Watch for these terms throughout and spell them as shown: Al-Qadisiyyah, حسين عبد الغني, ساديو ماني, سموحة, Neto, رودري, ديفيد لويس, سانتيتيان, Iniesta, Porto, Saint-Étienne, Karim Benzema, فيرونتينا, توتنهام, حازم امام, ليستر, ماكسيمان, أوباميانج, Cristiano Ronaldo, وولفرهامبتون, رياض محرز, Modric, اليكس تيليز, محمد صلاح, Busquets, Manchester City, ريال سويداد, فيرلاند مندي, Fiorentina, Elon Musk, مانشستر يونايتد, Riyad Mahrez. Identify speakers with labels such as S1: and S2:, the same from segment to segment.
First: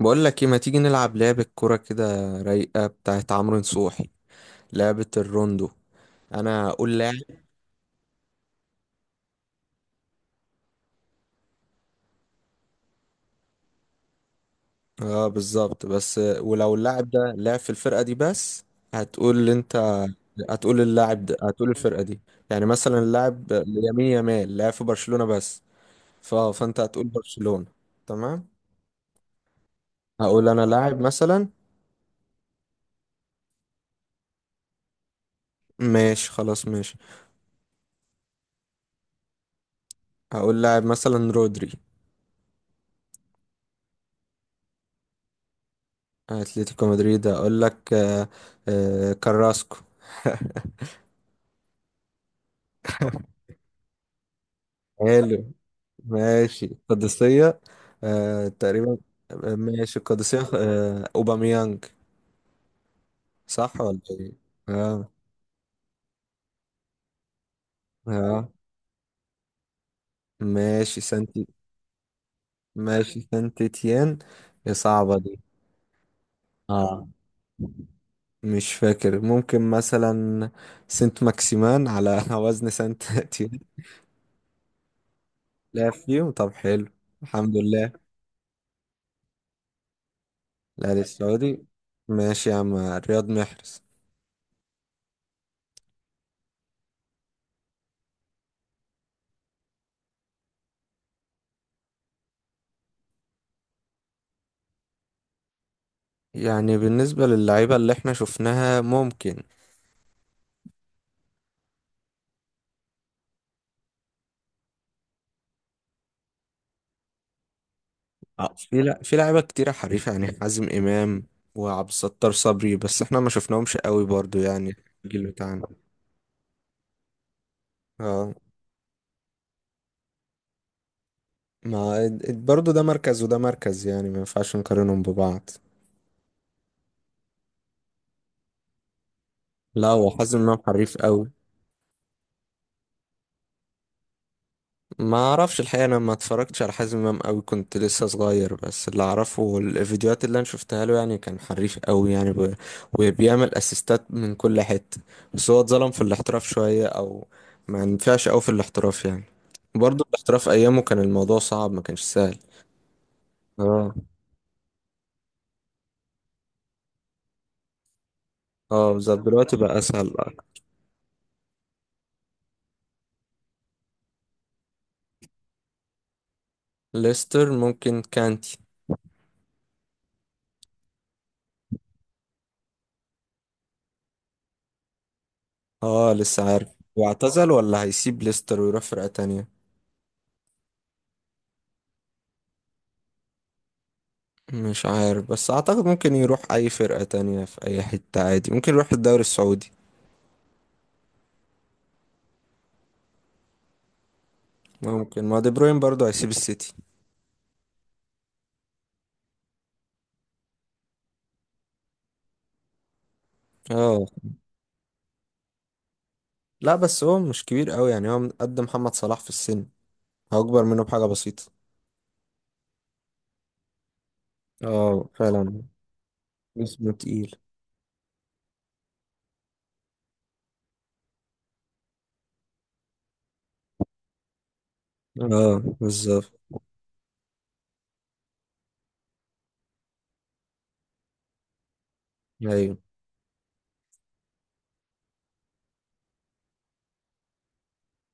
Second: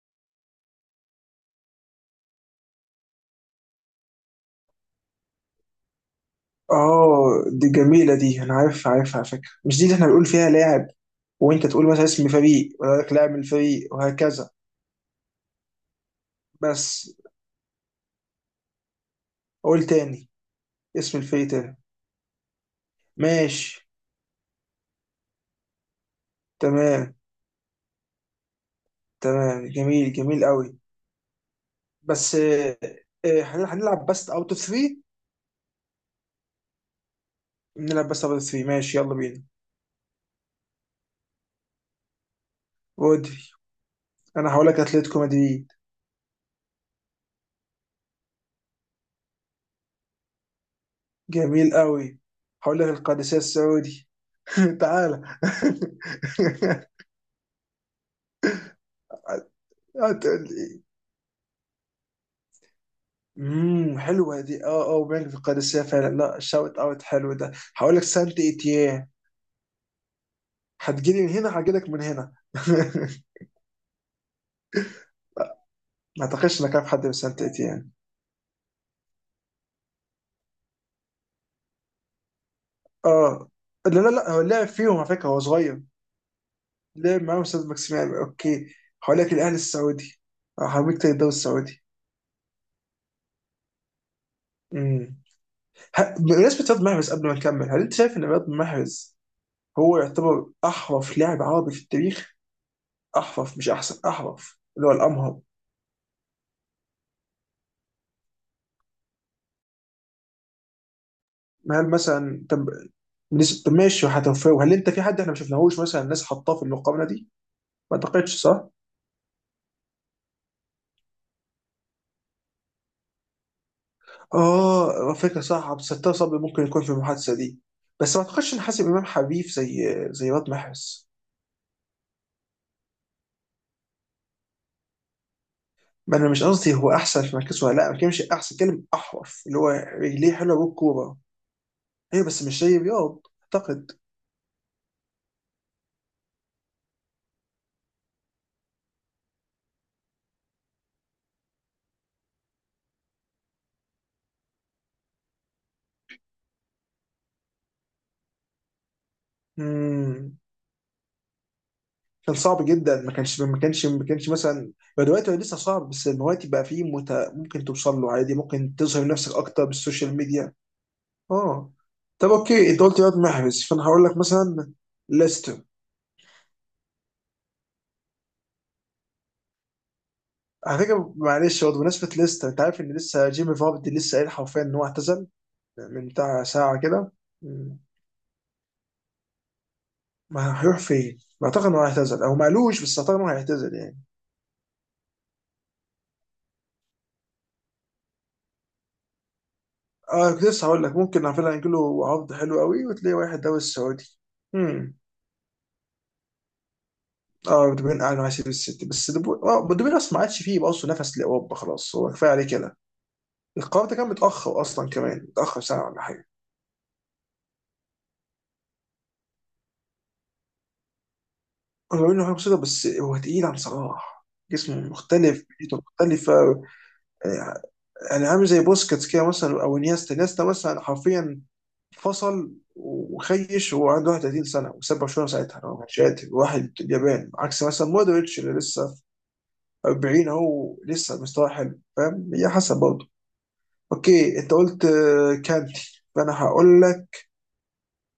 S1: بقول لك ايه ما تيجي نلعب لعبة كرة كده رايقة بتاعت عمرو نصوحي، لعبة الروندو. انا اقول لاعب.
S2: اه، دي جميلة دي، انا عارفها عارفها على فكرة. مش دي اللي احنا بنقول فيها لاعب، وانت تقول مثلا اسم فريق ويقول لك لاعب من الفريق وهكذا؟
S1: اه بالظبط، بس ولو اللاعب
S2: بس
S1: ده لعب في الفرقة دي بس هتقول انت،
S2: قول تاني.
S1: هتقول
S2: اسم
S1: اللاعب ده،
S2: الفريق
S1: هتقول
S2: تاني.
S1: الفرقة دي. يعني مثلا اللاعب
S2: ماشي.
S1: يمين يامال لعب في برشلونة بس، فانت هتقول
S2: تمام.
S1: برشلونة. تمام.
S2: تمام، جميل، جميل
S1: هقول انا
S2: قوي.
S1: لاعب مثلا.
S2: بس هنلعب بس اوت اوف 3.
S1: ماشي خلاص ماشي.
S2: نلعب بس اوت اوف 3، ماشي يلا بينا.
S1: هقول لاعب مثلا رودري.
S2: ودي انا هقول لك اتلتيكو مدريد.
S1: اتلتيكو مدريد، هقول لك كراسكو.
S2: جميل قوي. هقول لك القادسية السعودي. تعالى.
S1: حلو. ماشي القادسية. آه تقريبا. ماشي القادسية
S2: هتقول لي.
S1: آه أوباميانج. صح ولا إيه؟
S2: حلوه دي. اه، اه،
S1: آه.
S2: وبنك في القادسيه فعلا لا، شاوت اوت حلو ده. هقول لك سانت
S1: آه
S2: ايتيان.
S1: ماشي
S2: هتجيلي من
S1: سانتي.
S2: هنا، هجيلك من هنا.
S1: ماشي سانتيتيان. هي صعبة دي.
S2: ما اعتقدش انك عارف حد
S1: آه
S2: من سانت ايتيان.
S1: مش فاكر، ممكن مثلا سنت ماكسيمان على وزن سانت
S2: اه،
S1: تيان.
S2: لا لا لا، هو لعب فيهم على فكره، هو صغير.
S1: لا فيهم، طب حلو.
S2: لعب معاهم
S1: الحمد
S2: استاذ
S1: لله.
S2: ماكسيمان، اوكي. هقول لك الاهلي السعودي.
S1: الأهلي
S2: هوريك تاني الدوري
S1: السعودي.
S2: السعودي.
S1: ماشي يا عم رياض محرز.
S2: امم بمناسبه رياض محرز، قبل ما نكمل، هل انت شايف ان رياض محرز هو يعتبر احرف لاعب عربي في التاريخ؟ احرف، مش احسن، احرف اللي هو الامهر.
S1: يعني بالنسبة للعيبة اللي احنا شفناها ممكن.
S2: هل مثلا، طب طب ماشي هتوفاه. هل انت، في حد احنا ما شفناهوش مثلا الناس حطاه في المقابله دي؟ ما اعتقدش،
S1: اه
S2: صح؟
S1: في، لا في لعيبه كتيره حريفه، يعني حازم امام وعبد الستار صبري، بس احنا ما شفناهمش قوي برضو يعني.
S2: اه،
S1: الجيل
S2: فكره، صح.
S1: بتاعنا.
S2: عبد الستار صبري ممكن يكون في المحادثه دي. بس ما
S1: اه
S2: اعتقدش ان حاسب امام حبيب زي رياض محرز.
S1: ما اد- اد- برضو ده مركز وده مركز، يعني ما ينفعش نقارنهم ببعض.
S2: ما انا مش قصدي هو احسن في مركزه ولا لا، ما كانش احسن كلمه، احرف اللي هو
S1: لا هو
S2: رجليه
S1: حازم امام
S2: حلوه
S1: حريف
S2: بالكوره.
S1: قوي.
S2: ايوه بس مش زي رياض اعتقد.
S1: ما اعرفش الحقيقه، انا ما اتفرجتش على حازم امام قوي، كنت لسه صغير، بس اللي اعرفه الفيديوهات اللي انا شفتها له يعني كان حريف قوي يعني وبيعمل اسيستات من كل حته. بس هو اتظلم في الاحتراف شويه، او ما ينفعش قوي في الاحتراف يعني. برضه
S2: امم
S1: الاحتراف ايامه كان الموضوع صعب، ما كانش
S2: كان
S1: سهل.
S2: صعب جدا،
S1: اه.
S2: ما كانش مثلا. هو دلوقتي، هو لسه صعب، بس دلوقتي بقى فيه ممكن توصل له عادي، ممكن
S1: اه
S2: تظهر
S1: بالظبط،
S2: نفسك
S1: دلوقتي
S2: اكتر
S1: بقى
S2: بالسوشيال
S1: اسهل.
S2: ميديا. اه. طب، اوكي، انت قلت رياض محرز، فانا هقول لك مثلا ليستر.
S1: ليستر ممكن كانتي.
S2: على فكره معلش، برضه بمناسبه ليستر، انت عارف ان لسه جيمي فاردي لسه قايل حرفيا ان هو اعتزل من
S1: اه
S2: بتاع
S1: لسه عارف.
S2: ساعه كده.
S1: واعتزل
S2: مم.
S1: ولا هيسيب ليستر ويروح فرقه تانية؟
S2: ما هيروح فين؟ ما اعتقد انه هيعتزل او ما قالوش، بس اعتقد انه هيعتزل يعني.
S1: مش عارف، بس اعتقد ممكن يروح اي فرقة تانية في اي حتة عادي، ممكن يروح الدوري السعودي.
S2: اه، كنت لسه هقول لك ممكن على فكره هيجي له عرض حلو قوي، وتلاقي واحد دوري السعودي. مم.
S1: ممكن، ما دي بروين برضه هيسيب السيتي.
S2: اه، بدوبين قعد مع سيتي، السيتي بس بدوبين اصلا ما عادش فيه بقى اصلا نفس لاوروبا، خلاص هو كفايه عليه كده. القرار ده كان
S1: اه.
S2: متاخر اصلا، كمان متاخر سنه ولا حاجه.
S1: لا بس هو مش كبير قوي يعني، هو قد محمد صلاح في السن، هو اكبر منه بحاجة بسيطة.
S2: هو انه حاجه بسيطه بس هو تقيل عن صلاح، جسمه
S1: اه
S2: مختلف،
S1: فعلا.
S2: بيئته مختلفه.
S1: جسمه تقيل.
S2: آه، يعني عامل زي بوسكيتس كده مثلا، او انيستا مثلا حرفيا فصل وخيش وهو عنده 31 سنه، وساب برشلونه ساعتها،
S1: اه
S2: هو كان شاتم
S1: بالظبط.
S2: واحد اليابان، عكس مثلا مودريتش اللي لسه 40 اهو لسه مستواه حلو. فاهم؟ هي حسب
S1: ايوه.
S2: برضه. اوكي، انت قلت كانتي، فانا هقول لك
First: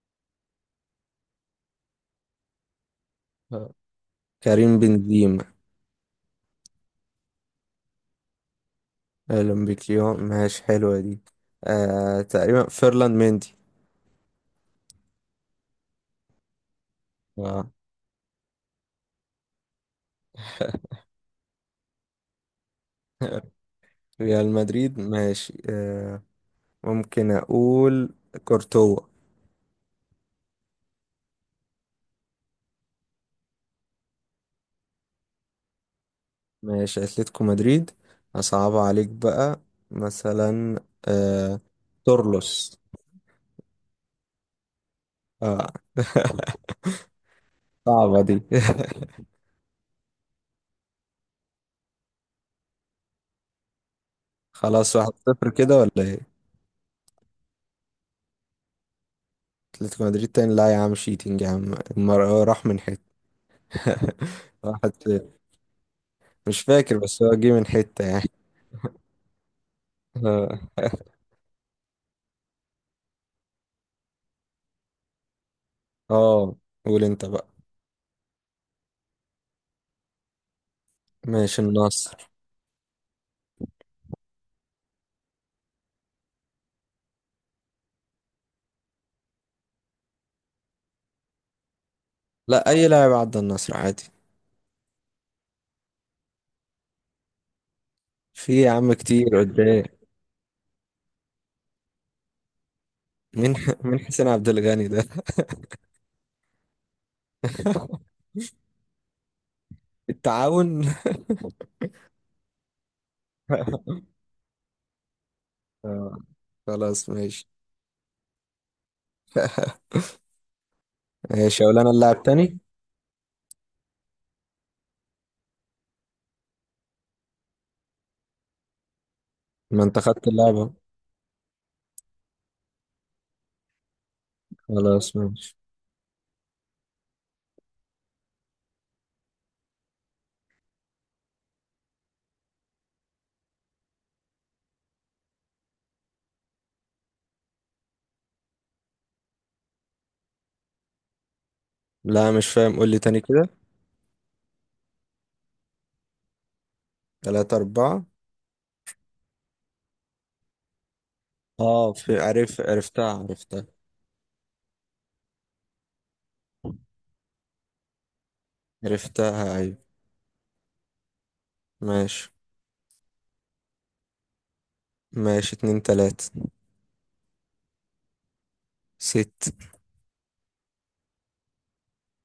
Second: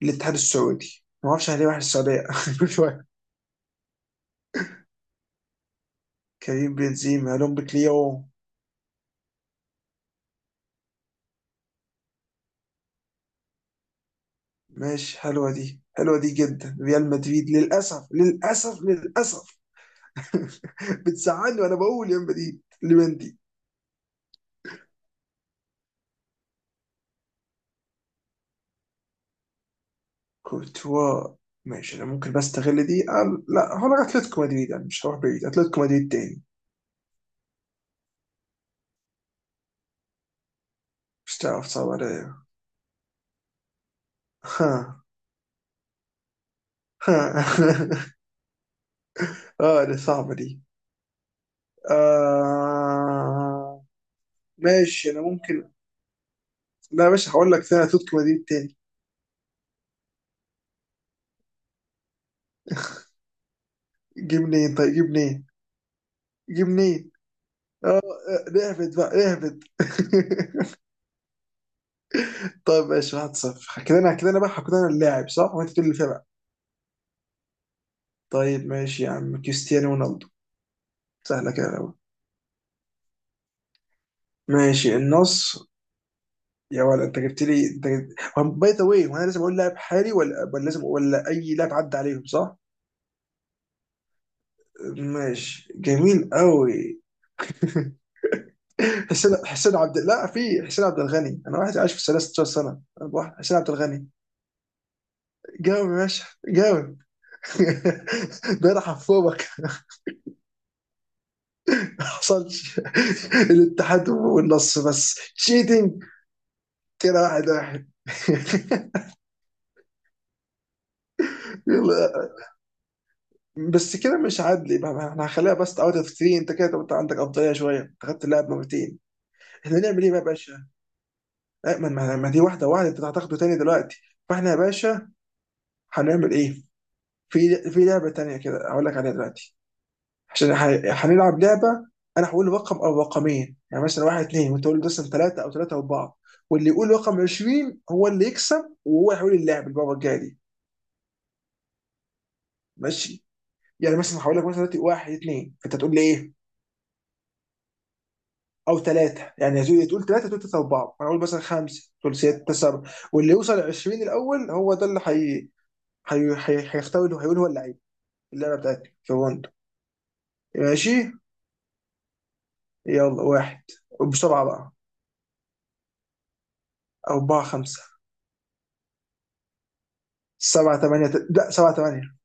S2: الاتحاد السعودي. ما اعرفش ليه واحد السعوديه كل شويه.
S1: آه. كريم بنزيما.
S2: كريم بنزيما، لومب كليو.
S1: اهلا بك اليوم، ماشي حلوة دي. آه تقريبا، فيرلاند مندي.
S2: ماشي، حلوه دي، حلوه دي جدا. ريال مدريد،
S1: اه.
S2: للاسف، للاسف، للاسف. بتزعلني وانا بقول يا مدريد لمندي.
S1: ريال مدريد ماشي آه. ممكن اقول كورتوا.
S2: كورتوا. ماشي، انا ممكن بستغل دي، أه لا، هو أنا اتلتيكو مدريد يعني، مش هروح بعيد، اتلتيكو مدريد تاني.
S1: ماشي اتلتيكو مدريد. اصعب عليك بقى مثلا
S2: مش
S1: آه...
S2: تعرف، صعب عليا.
S1: تورلوس.
S2: ها.
S1: اه.
S2: ها.
S1: صعبة دي.
S2: اه، دي صعبه دي. آه.
S1: خلاص
S2: ماشي.
S1: واحد
S2: انا
S1: صفر
S2: ممكن،
S1: كده ولا ايه؟
S2: لا يا باشا، هقول لك ثاني اتلتيكو مدريد تاني.
S1: اتلتيكو مدريد تاني؟ لا يا عم شيتنج يا عم، هو راح من حتة.
S2: جيب منين؟ طيب
S1: واحد
S2: جيب
S1: صفر.
S2: منين،
S1: مش
S2: جيب
S1: فاكر،
S2: منين.
S1: بس هو جه من
S2: اه،
S1: حتة يعني.
S2: نهبط بقى، نهبط.
S1: اه.
S2: طيب ماشي، 1-0 كده. انا كده، انا بقى كده، انا اللاعب صح؟ وانت تقول اللي فيها بقى.
S1: آه، قول انت بقى.
S2: طيب ماشي يا عم، كريستيانو رونالدو. سهله
S1: ماشي
S2: كده أوي.
S1: النصر.
S2: ماشي النصر. يا ولد، انت جبت لي، باي ذا واي، وانا لازم اقول لاعب حالي ولا ولا لازم، ولا اي لاعب عدى عليهم، صح؟
S1: لا اي لاعب عدى النصر عادي.
S2: ماشي، جميل قوي.
S1: في يا عم
S2: حسين
S1: كتير
S2: حسين
S1: قدام.
S2: عبد لا في حسين عبد الغني انا، واحد عايش في 16 سنه. أنا واحد
S1: مين؟
S2: حسين عبد
S1: مين
S2: الغني.
S1: حسين عبد الغني ده؟
S2: جاوب يا باشا، جاوب. ده حفوبك.
S1: التعاون.
S2: ما حصلش. الاتحاد والنص، بس تشيتنج.
S1: آه. خلاص
S2: كده
S1: ماشي.
S2: واحد واحد.
S1: ماشي اقول انا اللاعب
S2: يلا.
S1: تاني.
S2: بس كده مش عادل بقى، ما احنا هنخليها بس اوت اوف 3. انت كده، عندك افضليه شويه، انت خدت اللاعب مرتين. احنا
S1: ما انت
S2: نعمل ايه بقى يا
S1: خدت
S2: باشا؟
S1: اللعبة.
S2: لا، ما دي واحده واحده، انت هتاخده تاني دلوقتي. فاحنا يا باشا
S1: خلاص ماشي.
S2: هنعمل ايه؟ في في لعبه تانيه كده هقول لك عليها دلوقتي. عشان هنلعب لعبه. انا هقول رقم او رقمين، يعني مثلا واحد اتنين، وانت تقول لي مثلا ثلاثه، او ثلاثه اربعه. واللي يقول رقم 20 هو اللي يكسب، وهو هيقول اللعب المره الجايه دي.
S1: لا مش فاهم، قول لي تاني
S2: ماشي.
S1: كده.
S2: يعني مثلا هقول لك مثلا دلوقتي واحد اتنين، فانت تقول لي ايه؟
S1: تلاتة أربعة.
S2: او ثلاثه، يعني يا زوي تقول ثلاثه، تقول ثلاثه اربعه، انا اقول مثلا خمسه،
S1: اه
S2: تقول
S1: في،
S2: سته سبعه.
S1: عرفتها
S2: واللي يوصل
S1: عرفتها.
S2: 20 الاول هو ده اللي هيختار اللي هيقول هو اللعيب، اللعبه بتاعتي في الروند.
S1: عرفتها أيوة.
S2: ماشي.
S1: ماشي.
S2: يلا، واحد. وبسرعه بقى.
S1: ماشي اتنين تلاتة.
S2: أربعة خمسة.
S1: ست.
S2: سبعة ثمانية، لا سبعة ثمانية.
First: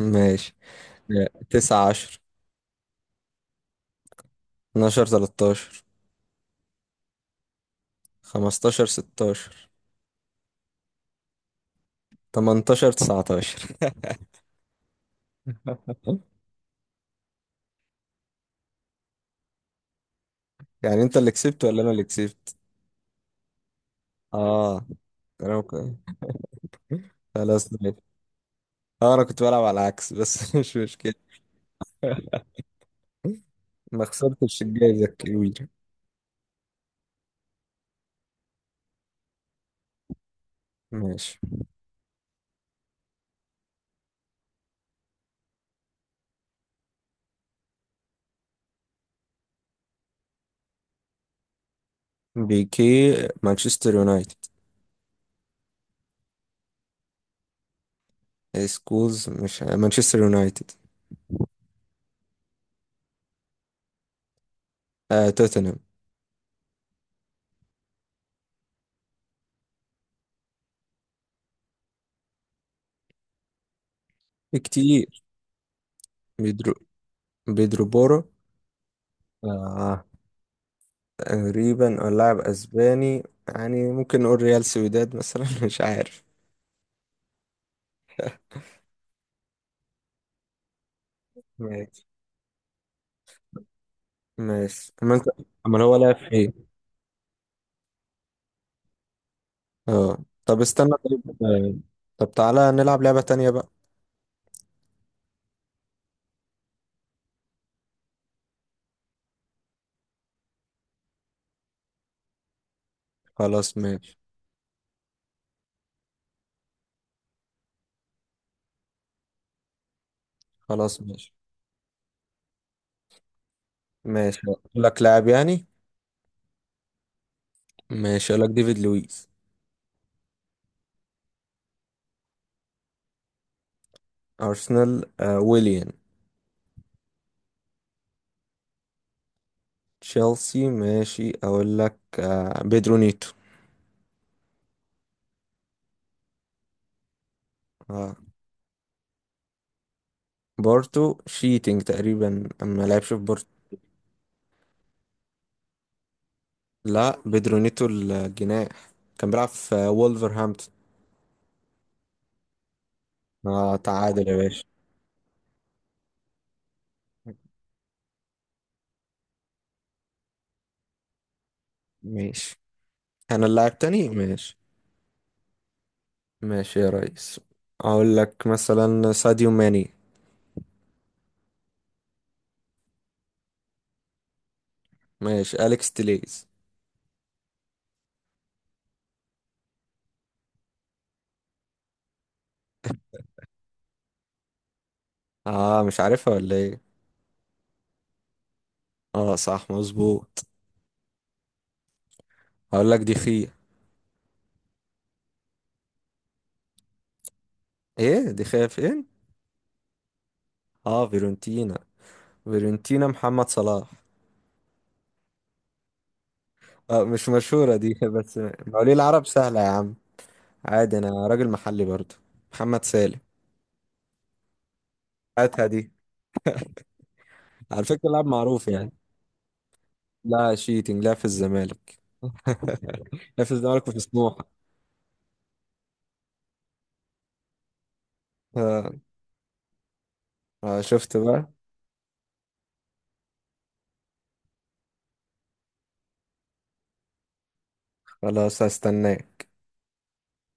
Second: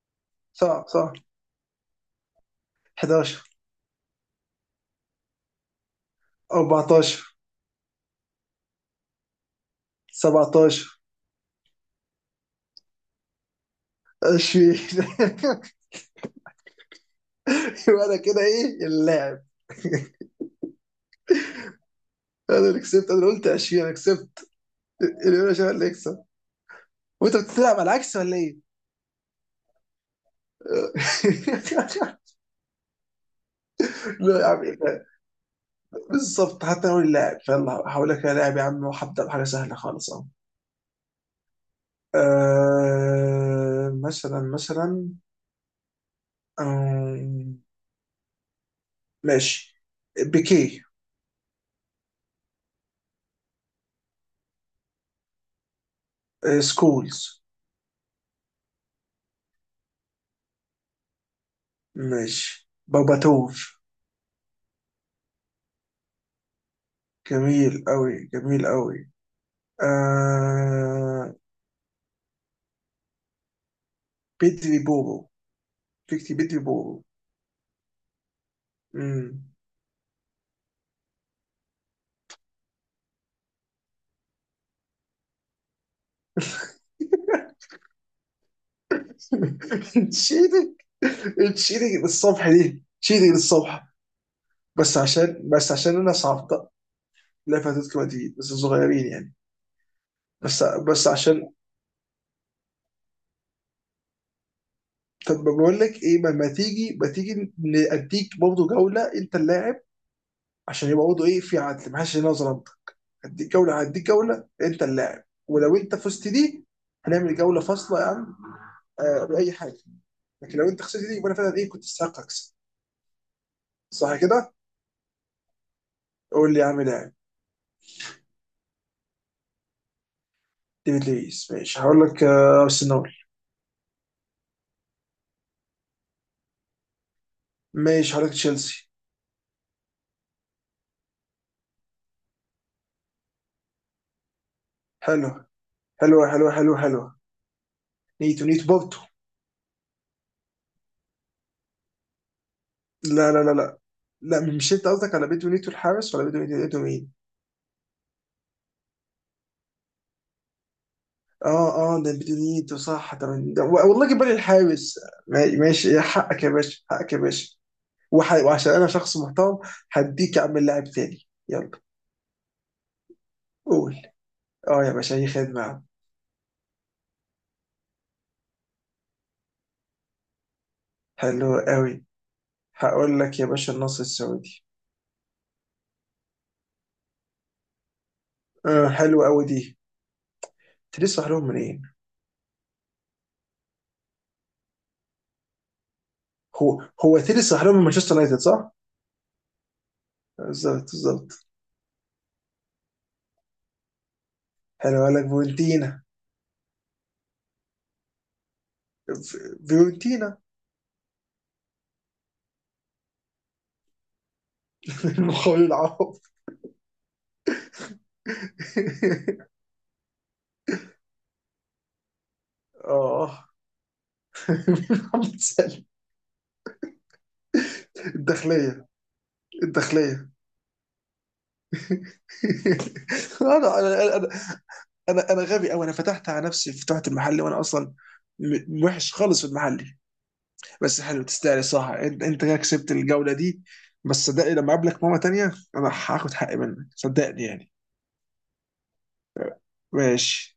S1: ماشي.
S2: صح، صح.
S1: لا، 19.
S2: 11.
S1: 12 13.
S2: 14.
S1: 15 16.
S2: 17.
S1: 18 19.
S2: 20. وانا كده ايه اللاعب.
S1: يعني انت اللي كسبت ولا انا اللي كسبت؟
S2: انا اللي كسبت، انا اللي قلت 20، انا كسبت
S1: اه.
S2: اليوم يا
S1: أنا
S2: شباب، اللي
S1: ممكن-
S2: يكسب. وانت
S1: خلاص
S2: بتلعب على
S1: ماشي.
S2: العكس ولا ايه؟
S1: اه انا كنت بلعب على العكس، بس مش مشكلة. ما
S2: لا يا عم،
S1: خسرتش
S2: إيه
S1: الجايزة
S2: ده؟
S1: الكبيرة.
S2: بالظبط. حتى لو اللاعب فيلا هقول لك يا لاعب يا عم، وهبدا بحاجه سهله خالص، اهو.
S1: ماشي
S2: مثلا. آه، ماشي، بيكي.
S1: بيكي. مانشستر يونايتد.
S2: سكولز.
S1: سكولز مش مانشستر يونايتد.
S2: ماشي، باباتوف.
S1: آه توتنهام.
S2: جميل أوي، جميل أوي. آه... بدري
S1: كتير.
S2: بوبو. بدري
S1: بيدرو.
S2: بوبو.
S1: بيدرو بورو.
S2: مم.
S1: آه تقريبا، لاعب اسباني، يعني ممكن نقول ريال سويداد مثلا مش عارف.
S2: تشيلك تشيلك
S1: ماشي.
S2: للصبح دي، تشيلك للصبح.
S1: ماشي
S2: بس
S1: اما انت،
S2: عشان،
S1: امال هو
S2: انا
S1: لعب في ايه؟
S2: صعبت لعبة اتلتيكو مدريد، بس صغيرين يعني.
S1: اه. طب
S2: بس
S1: استنى
S2: بس
S1: طيب
S2: عشان
S1: طب تعالى نلعب لعبة تانية بقى.
S2: طب بقول لك ايه، ما تيجي نديك برضه جولة، انت اللاعب، عشان يبقى برضه ايه في عدل، ما حدش ينظر انت.
S1: خلاص
S2: هديك
S1: ماشي.
S2: جولة انت اللاعب، ولو انت فزت دي هنعمل جولة فاصلة يا عم. آه، باي حاجه. لكن لو انت
S1: خلاص
S2: خسرت دي يبقى
S1: ماشي.
S2: انا فعلا ايه، كنت استحق اكسب، صح
S1: ماشي
S2: كده؟
S1: أقول لك لاعب يعني.
S2: قول لي يا عم لاعب.
S1: ماشي اقول لك ديفيد لويس.
S2: ديفيد لويس. ماشي، هقول لك ارسنال.
S1: ارسنال. آه ويليان.
S2: ماشي، هقول لك تشيلسي.
S1: تشيلسي ماشي، اقول لك بيدرو نيتو.
S2: حلو. حلو، حلو، حلو، حلو.
S1: آه.
S2: نيتو، نيتو بورتو.
S1: بورتو شيتنج تقريبا، اما لعبش في
S2: لا، لا،
S1: بورتو.
S2: لا، لا، لا، مش انت قصدك على بيتو نيتو الحارس ولا بيتو نيتو مين؟
S1: لا بيدرو نيتو الجناح، كان بيلعب في وولفرهامبتون.
S2: اه، اه، ده بيتو نيتو، صح ده
S1: آه
S2: والله جيب
S1: تعادل
S2: بالي
S1: يا باشا.
S2: الحارس. ماشي، يا حقك يا باشا، حقك يا باشا. وعشان انا شخص محترم، هديك يا عم اللاعب تاني، يلا.
S1: ماشي انا اللاعب
S2: قول.
S1: تاني. ماشي.
S2: اه يا باشا، اي خدمة يا عم.
S1: ماشي يا ريس، اقول لك مثلا ساديو ماني.
S2: حلو قوي. هقول لك يا باشا النصر السعودي.
S1: ماشي اليكس تيليز.
S2: آه، حلو قوي دي. تيري صح لهم منين؟
S1: اه مش عارفها ولا ايه؟
S2: هو تيري صح لهم من مانشستر يونايتد، صح؟
S1: اه صح مظبوط.
S2: بالظبط، بالظبط.
S1: هقول لك دي خيا.
S2: حلو، قال لك فيورنتينا.
S1: ايه دي خيا فين؟
S2: فيورنتينا.
S1: اه فيرونتينا. فيرونتينا محمد صلاح.
S2: المخول العوض.
S1: آه مش مشهورة دي، بس مواليد العرب سهلة يا عم، عادي انا راجل محلي برضو. محمد سالم.
S2: اه. محمد
S1: هاتها
S2: سالم.
S1: دي، على فكرة لاعب معروف
S2: الداخليه،
S1: يعني.
S2: الداخليه.
S1: لا شيتنج، لا في الزمالك. لا في
S2: انا
S1: الزمالك وفي
S2: انا انا
S1: سموحة.
S2: انا أنا غبي قوي، انا فتحت على نفسي، فتحت المحل وانا اصلا
S1: آه.
S2: وحش خالص في المحل.
S1: آه
S2: بس
S1: شفت
S2: حلو،
S1: بقى.
S2: تستاهل، صح، انت كده كسبت الجوله دي. بس صدقني لما اقابلك مره تانيه، انا هاخد حقي منك، صدقني يعني.
S1: خلاص هستناه.
S2: ماشي